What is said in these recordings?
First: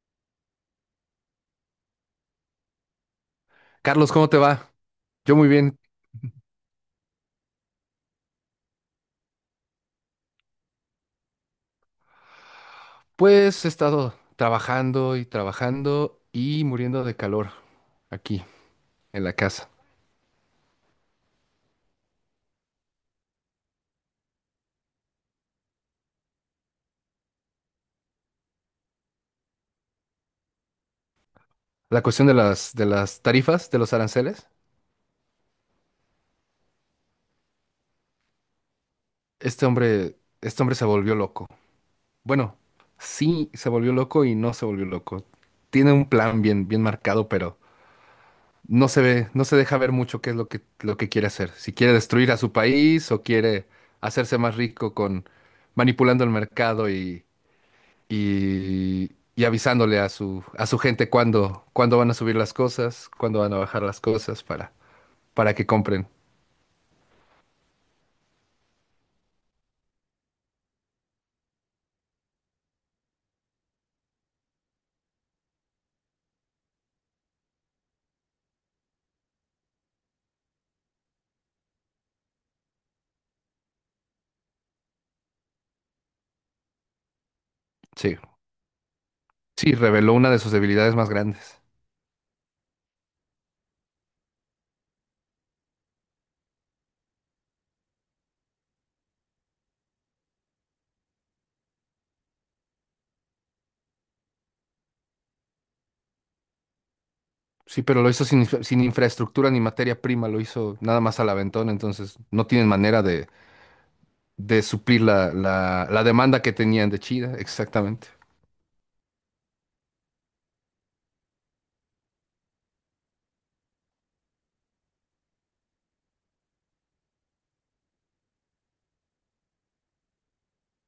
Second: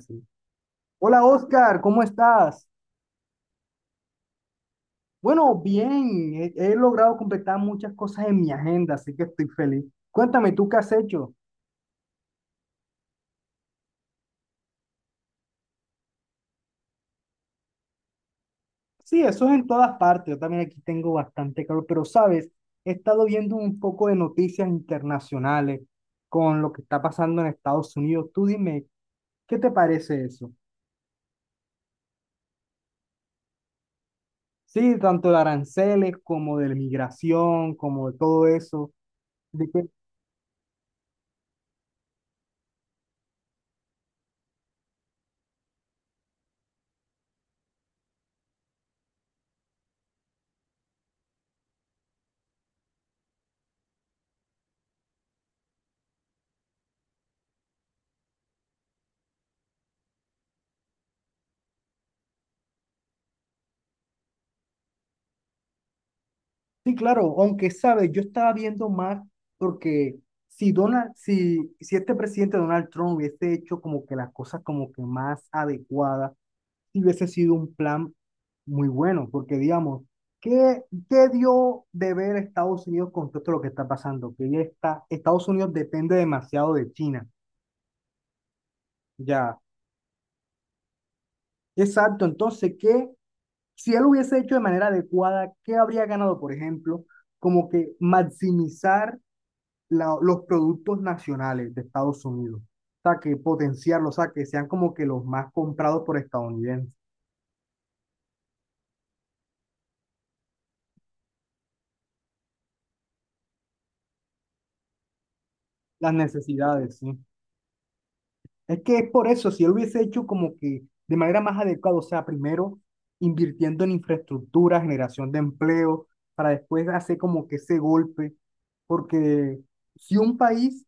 Sí. Hola Oscar, ¿cómo estás? Carlos, ¿cómo te va? Yo muy Bueno, bien. bien, he logrado completar muchas cosas en mi agenda, así que estoy feliz. Cuéntame, ¿tú qué has hecho? Pues he estado trabajando y trabajando y muriendo de calor aquí Sí, en la eso es en casa. todas partes, yo también aquí tengo bastante calor, pero sabes, he estado viendo un poco de noticias internacionales con lo que está pasando en Estados Unidos. Tú dime, ¿qué te parece eso? La cuestión de las tarifas, de los aranceles. Sí, tanto de aranceles como de la migración, como de todo eso. Este hombre se volvió loco. Bueno, sí se volvió loco y no se volvió loco. Tiene un plan bien bien marcado, pero no se ve, no se deja ver mucho qué es lo que quiere hacer. Si quiere destruir a su país o quiere hacerse más rico con manipulando el mercado y avisándole a su gente cuándo, cuándo van a subir las cosas, cuándo van a bajar las cosas para que compren. Sí, claro, aunque sabes, yo estaba viendo más porque si este presidente Donald Trump hubiese hecho como que las cosas como que más adecuadas, sí hubiese sido un plan muy bueno, porque digamos, ¿qué, ¿qué dio de ver Estados Unidos con todo esto lo que está pasando? Que ya está, Estados Unidos depende demasiado de China, Sí, ya. sí, reveló una de sus debilidades más grandes. Exacto, entonces, ¿qué? Si él hubiese hecho de manera adecuada, ¿qué habría ganado, por ejemplo? Como que maximizar los productos nacionales de Estados Unidos. O sea, que potenciarlos, o sea, que sean como que los más comprados por estadounidenses. Sí, pero lo hizo sin, sin infraestructura ni materia prima, lo hizo nada más al aventón, entonces no tienen manera de suplir la, la, la Las demanda que tenían necesidades, de sí. China, exactamente, Es que es por eso, si él hubiese hecho como que de manera más adecuada, o sea, primero invirtiendo en infraestructura, generación de empleo, para después hacer como que ese golpe. Porque si un país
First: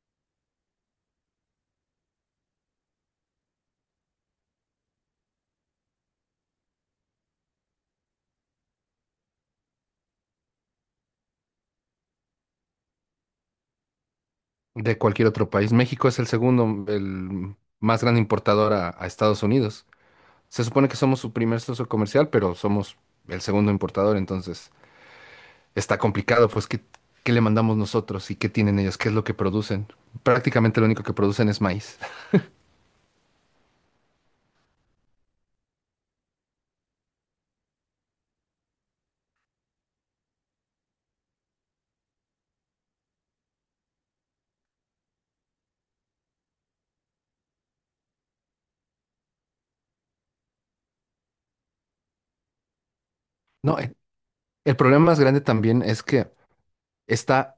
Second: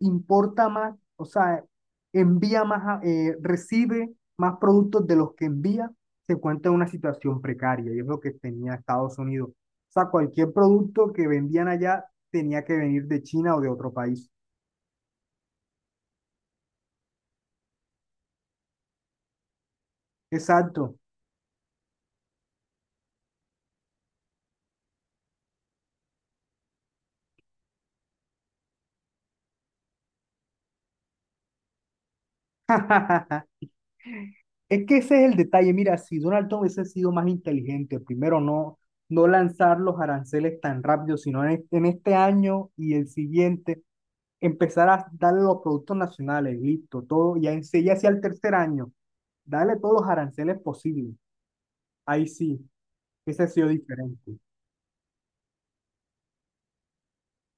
importa más, o sea, envía más, recibe más productos de los que envía, se encuentra en una situación precaria y es lo que tenía Estados Unidos. O sea, cualquier producto que vendían allá tenía que venir de China o de otro país. de cualquier otro país. México es el segundo, el más gran importador a Estados Unidos. Se supone que Exacto. somos su primer socio comercial, pero somos el segundo importador, entonces está complicado, pues, ¿qué, qué le mandamos nosotros y qué tienen ellos? ¿Qué es lo que producen? Prácticamente lo único que producen es maíz. Es que ese es el detalle. Mira, si Donald Trump hubiese sido más inteligente, primero no, no lanzar los aranceles tan rápido, sino en este año y el siguiente, empezar a darle los productos nacionales, listo, todo, ya en sí, ya hacia el tercer año, darle todos los aranceles posibles. Ahí sí, ese ha sido No, diferente. el problema más grande también es que está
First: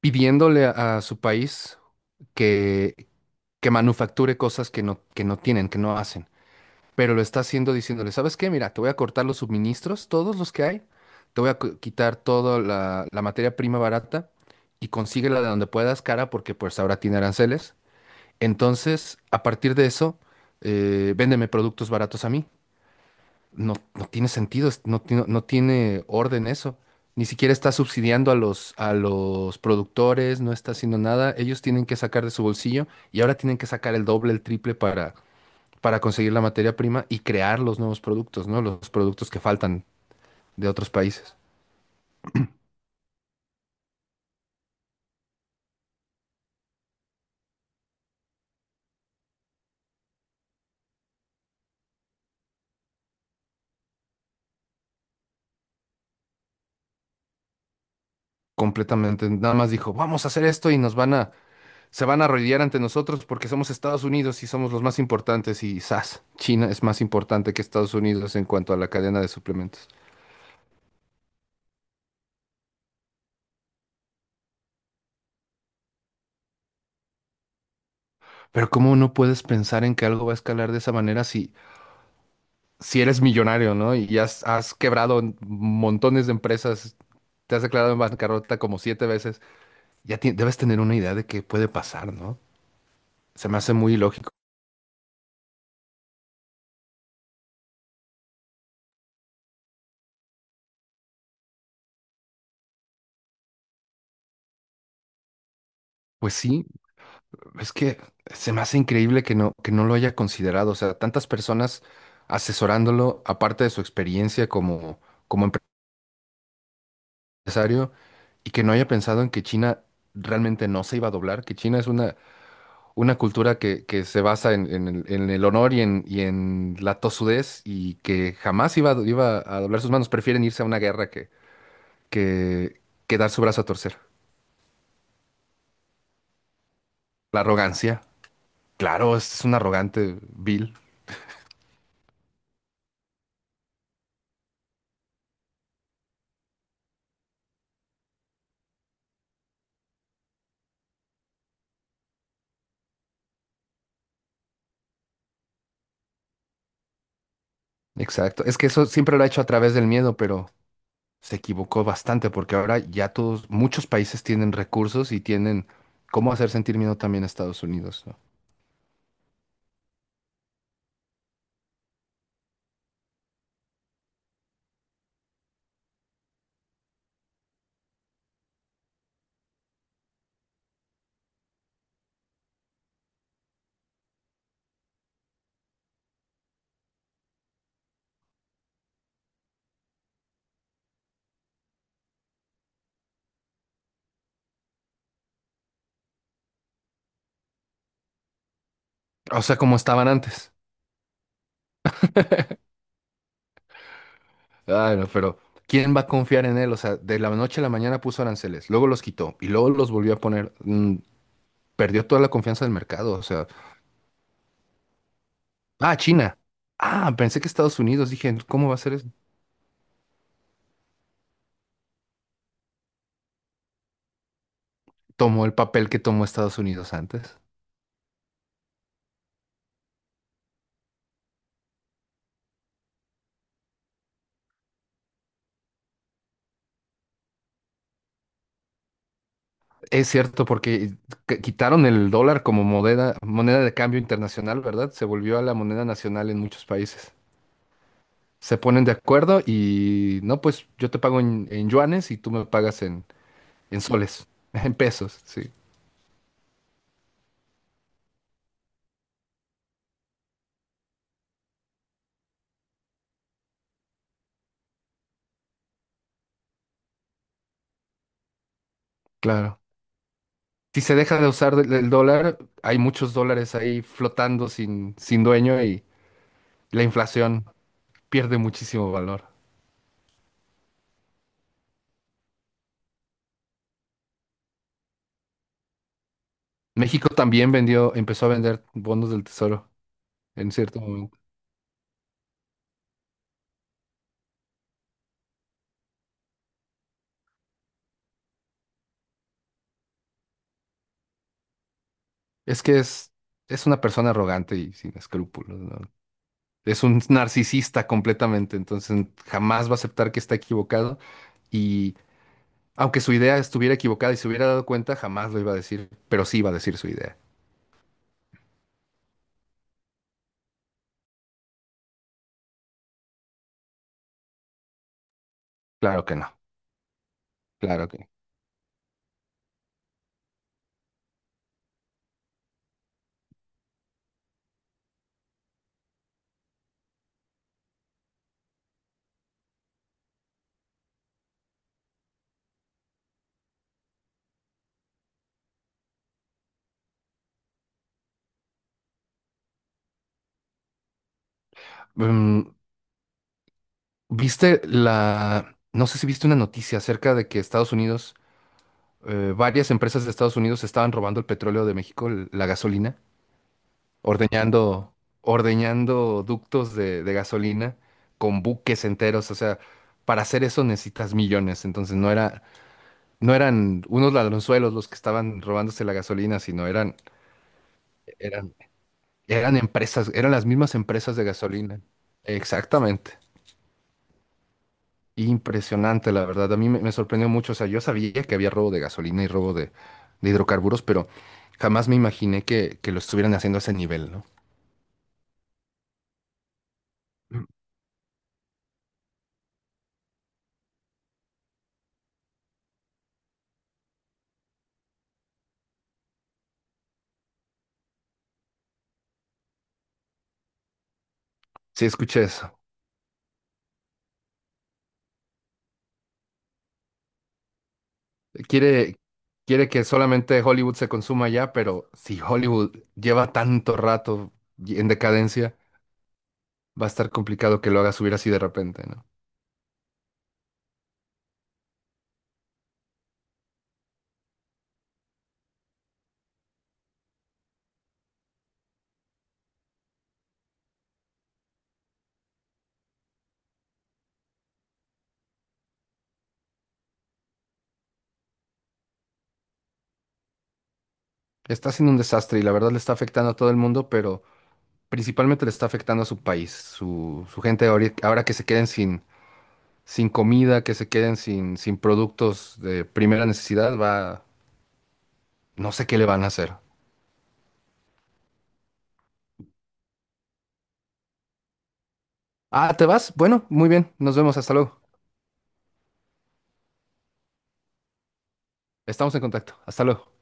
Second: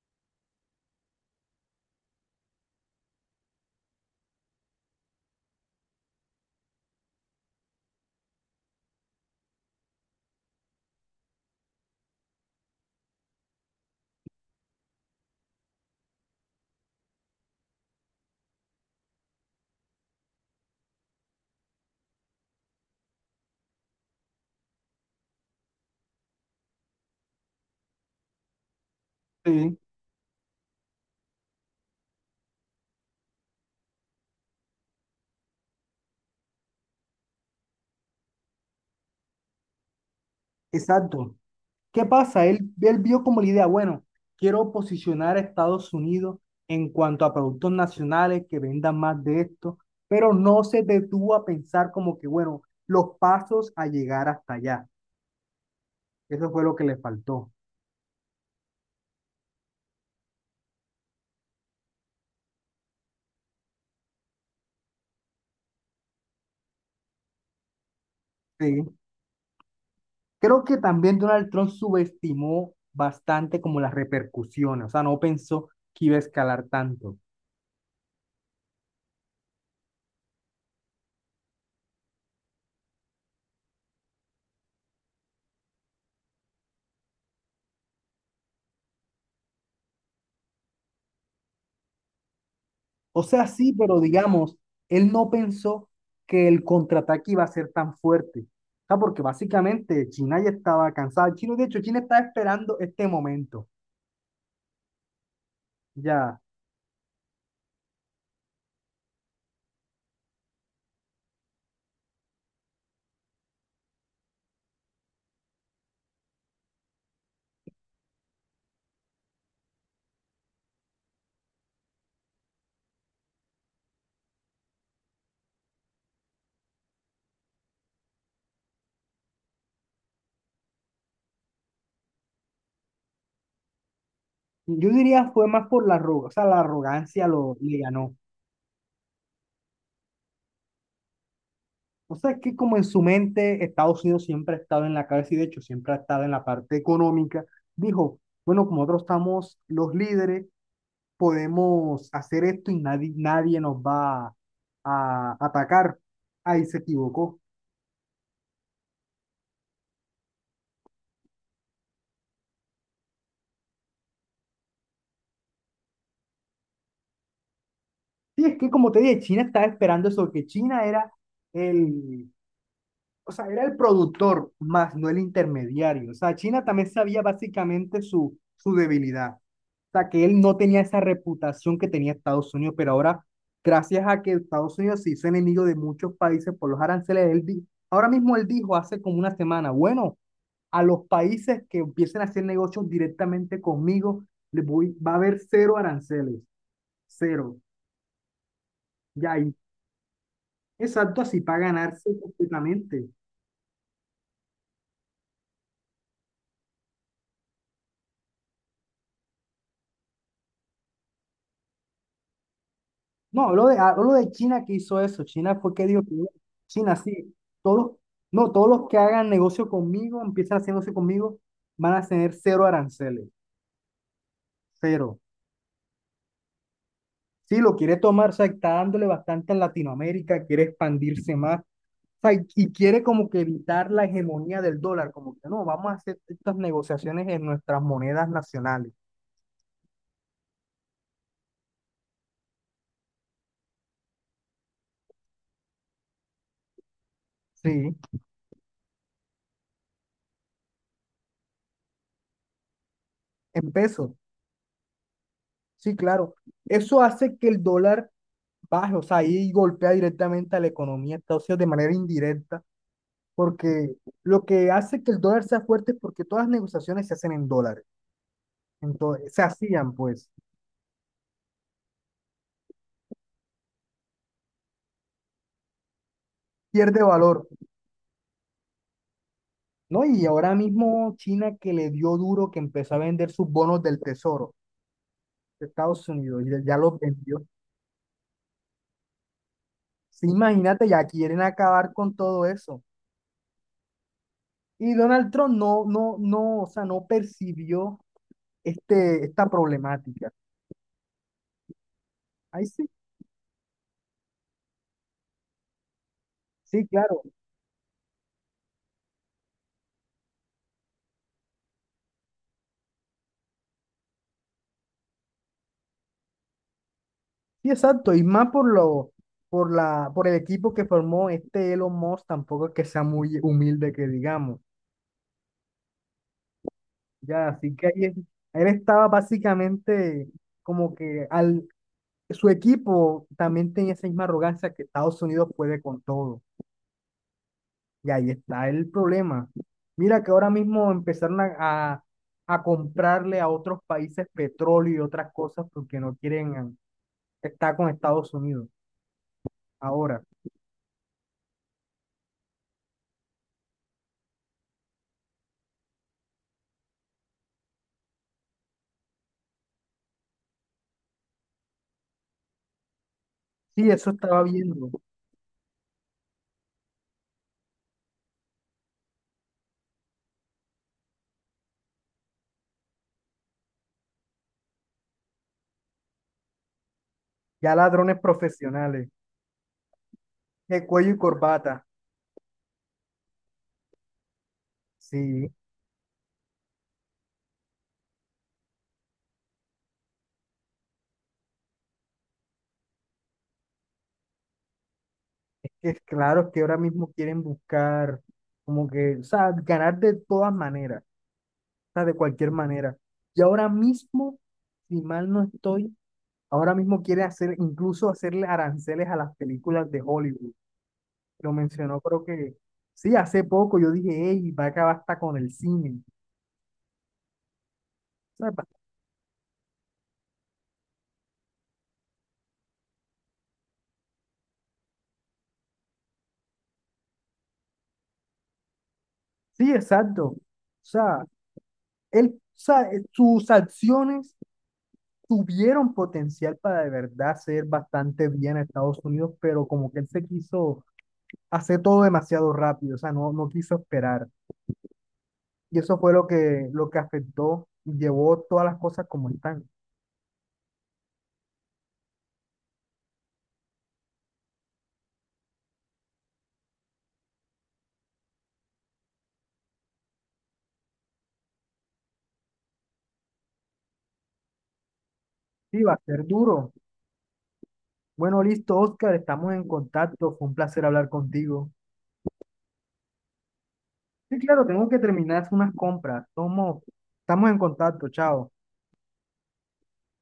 pidiéndole a su país que, que manufacture cosas que no tienen, que no hacen. Pero lo está haciendo diciéndole, ¿sabes qué? Mira, te voy a cortar los suministros, todos los que hay, te voy a quitar toda la, la materia prima barata y consíguela de donde puedas cara porque pues ahora tiene aranceles. Entonces, a partir de eso, véndeme productos baratos a mí. No, no tiene sentido, no, no tiene orden eso. Ni siquiera está subsidiando a los Sí, productores, no está haciendo nada. Ellos tienen que sacar de su bolsillo y ahora tienen que sacar el doble, el triple para conseguir la materia prima y crear los nuevos productos, ¿no? Los productos que faltan de otros exacto. países. ¿Qué pasa? Él vio como la idea, bueno, quiero posicionar a Estados Unidos en cuanto a productos nacionales que vendan más de esto, pero no se detuvo a pensar como que, bueno, los pasos a llegar hasta allá. Eso fue lo que le faltó. Completamente, nada más dijo, vamos a hacer esto y nos van a, se van a arrodillar ante nosotros porque somos Estados Unidos y somos los más importantes y ¡zas! China es más importante que Estados Unidos en cuanto a la Sí. cadena de suplementos. Creo que también Donald Trump subestimó bastante como las repercusiones, o sea, no pensó que iba a escalar tanto. Pero ¿cómo no puedes pensar en que algo va a escalar de esa manera si, si eres millonario, ¿no? Y has, has quebrado montones de empresas, te has declarado en bancarrota como siete veces. Ya debes tener una idea de qué puede pasar, ¿no? O sea, Se me sí, hace muy pero ilógico. digamos, él no pensó que el contraataque iba a ser tan fuerte. O sea, porque básicamente China ya estaba cansada. China, de hecho, China estaba esperando este momento. Pues Ya, sí, es que se me hace increíble que no lo haya considerado. O sea, tantas personas asesorándolo, aparte de su experiencia como, como empresario, y que no haya pensado en que China realmente no se iba a doblar, que China es una cultura que se basa en el honor y en la tozudez y que jamás iba, a iba a doblar sus manos. Prefieren irse a una guerra que, que dar su brazo a torcer. yo diría fue más por o sea, la arrogancia La lo le arrogancia, ganó. claro, es un arrogante, vil. O sea, es que como en su mente Estados Unidos siempre ha estado en la cabeza y de hecho siempre ha estado en la parte económica, dijo, bueno, como nosotros estamos los líderes, podemos hacer esto y nadie, nadie nos va a atacar. Ahí se equivocó. Exacto. Es que eso siempre lo ha hecho a través del miedo, pero se equivocó bastante porque ahora ya todos, muchos países tienen recursos y tienen cómo hacer sentir miedo también a Estados Unidos, ¿no? Sí, es que como te dije, China estaba esperando eso, que China era el, o sea, era el productor más, no el intermediario. O sea, China también sabía básicamente su debilidad. Sea, que él no tenía esa reputación que tenía Estados Unidos, pero ahora, gracias a que Estados Unidos se hizo enemigo de muchos países por los aranceles, ahora mismo él dijo hace como una semana, bueno, a los países que empiecen a hacer negocios directamente conmigo, les voy, va a haber cero aranceles, cero. Ya O ahí, sea, como estaban antes. exacto, así para ganarse completamente. Ay, no, pero ¿quién va a confiar en él? O sea, de la noche a la mañana puso aranceles, luego los quitó y luego los volvió a poner. Perdió toda la confianza del mercado. O No, sea, hablo de China que hizo eso. China fue que ah, dijo que "Bueno, China. China, Ah, sí, pensé que Estados todos, Unidos. Dije, no, ¿cómo todos va a los ser que eso? hagan negocio conmigo, empiezan a hacer negocio conmigo, van a tener cero aranceles, cero". Tomó el papel que tomó Estados Unidos antes. Sí, lo quiere tomar, o sea, está dándole bastante en Latinoamérica, quiere expandirse más, o sea, y quiere como que evitar la hegemonía del dólar, como que no, vamos a hacer estas negociaciones en nuestras monedas nacionales, Es cierto, porque quitaron el dólar como moneda, moneda de cambio internacional, ¿verdad? Se volvió a la moneda nacional en muchos países. sí, Se ponen de acuerdo y no, pues yo te pago en yuanes y tú me pagas en en pesos, soles, en pesos, sí, sí, claro. Eso hace que el dólar baje, o sea, ahí golpea directamente a la economía de Estados Unidos de manera indirecta, porque lo que hace que el dólar sea fuerte es porque todas las negociaciones se hacen en dólares, entonces se claro. hacían pues, Si se deja de usar el dólar, hay muchos dólares ahí flotando sin, sin dueño y la pierde inflación valor, pierde muchísimo valor. ¿no? Y ahora mismo China que le dio duro, que empezó a vender sus bonos del tesoro de Estados Unidos y ya los México vendió. también vendió, empezó a vender bonos del tesoro Sí, en cierto imagínate, ya momento. quieren acabar con todo eso. Y Donald Trump no, no, no, o sea, no percibió esta problemática. Es Ahí que sí, es una persona arrogante y sin escrúpulos, ¿no? Es sí, un claro. narcisista completamente, entonces jamás va a aceptar que está equivocado y aunque su idea estuviera equivocada y se hubiera dado cuenta, jamás lo iba a decir, pero sí iba a decir su idea. Sí, exacto, y más por por el equipo que formó este Elon Musk, tampoco es que sea muy humilde que digamos. Claro que no, Ya, así que claro ahí que es- él estaba básicamente como que al, su equipo también tenía esa misma arrogancia que Estados Unidos puede con todo. Y ahí está el problema. Mira que ahora mismo empezaron a, a comprarle a otros países petróleo y otras cosas porque no quieren estar con Estados Unidos. Ahora, no. Mm, ¿viste la... No sé si viste una noticia acerca de que Estados Unidos, varias empresas de Estados Unidos estaban robando el petróleo de México, la gasolina? sí, eso estaba viendo. Ordeñando, ordeñando ductos de gasolina con buques enteros. O sea, para hacer eso necesitas millones. Entonces no era, no eran unos ladronzuelos los que estaban robándose la gasolina, sino eran, Ya ladrones eran, profesionales, eran empresas, eran las mismas de cuello empresas y de gasolina. corbata. Exactamente. Sí, Impresionante, la verdad. A mí me, me sorprendió mucho. O sea, yo sabía que había robo de gasolina y robo de hidrocarburos, pero jamás me imaginé que lo estuvieran haciendo a ese nivel, ¿no? es claro que ahora mismo quieren Mm. buscar como que, o sea, ganar de todas maneras, o sea, de cualquier manera. Y ahora mismo, si mal no estoy, ahora mismo quiere hacer, incluso hacerle aranceles a las películas de Hollywood. Lo Sí, mencionó, escuché creo que, eso. sí, hace poco yo dije, hey, va a acabar hasta con el cine. O sea, pa- Quiere, quiere que solamente Hollywood se consuma ya, pero si Hollywood lleva tanto rato en decadencia, va a estar complicado que lo haga subir así de repente, ¿no? sí, exacto. O sea, él, o sea, sus acciones tuvieron potencial para de verdad ser bastante bien a Estados Unidos, pero como que él se quiso hacer todo demasiado rápido, o sea, no, no quiso esperar. Y eso fue lo que afectó, llevó todas las cosas como están. Está siendo un desastre y la verdad le está afectando a todo el mundo, pero principalmente le está afectando a su país, su gente ahora que se queden sin, sin comida, que se queden sin, sin productos de primera necesidad, va, no Sí, sé va qué a le van ser a hacer. duro. Bueno, listo, Oscar, estamos en contacto, fue un placer hablar contigo. Ah, ¿te vas? Bueno, muy bien, nos Sí, vemos, hasta claro, luego. tengo que terminar unas compras. Somos, estamos en contacto, chao. Estamos en contacto, hasta luego.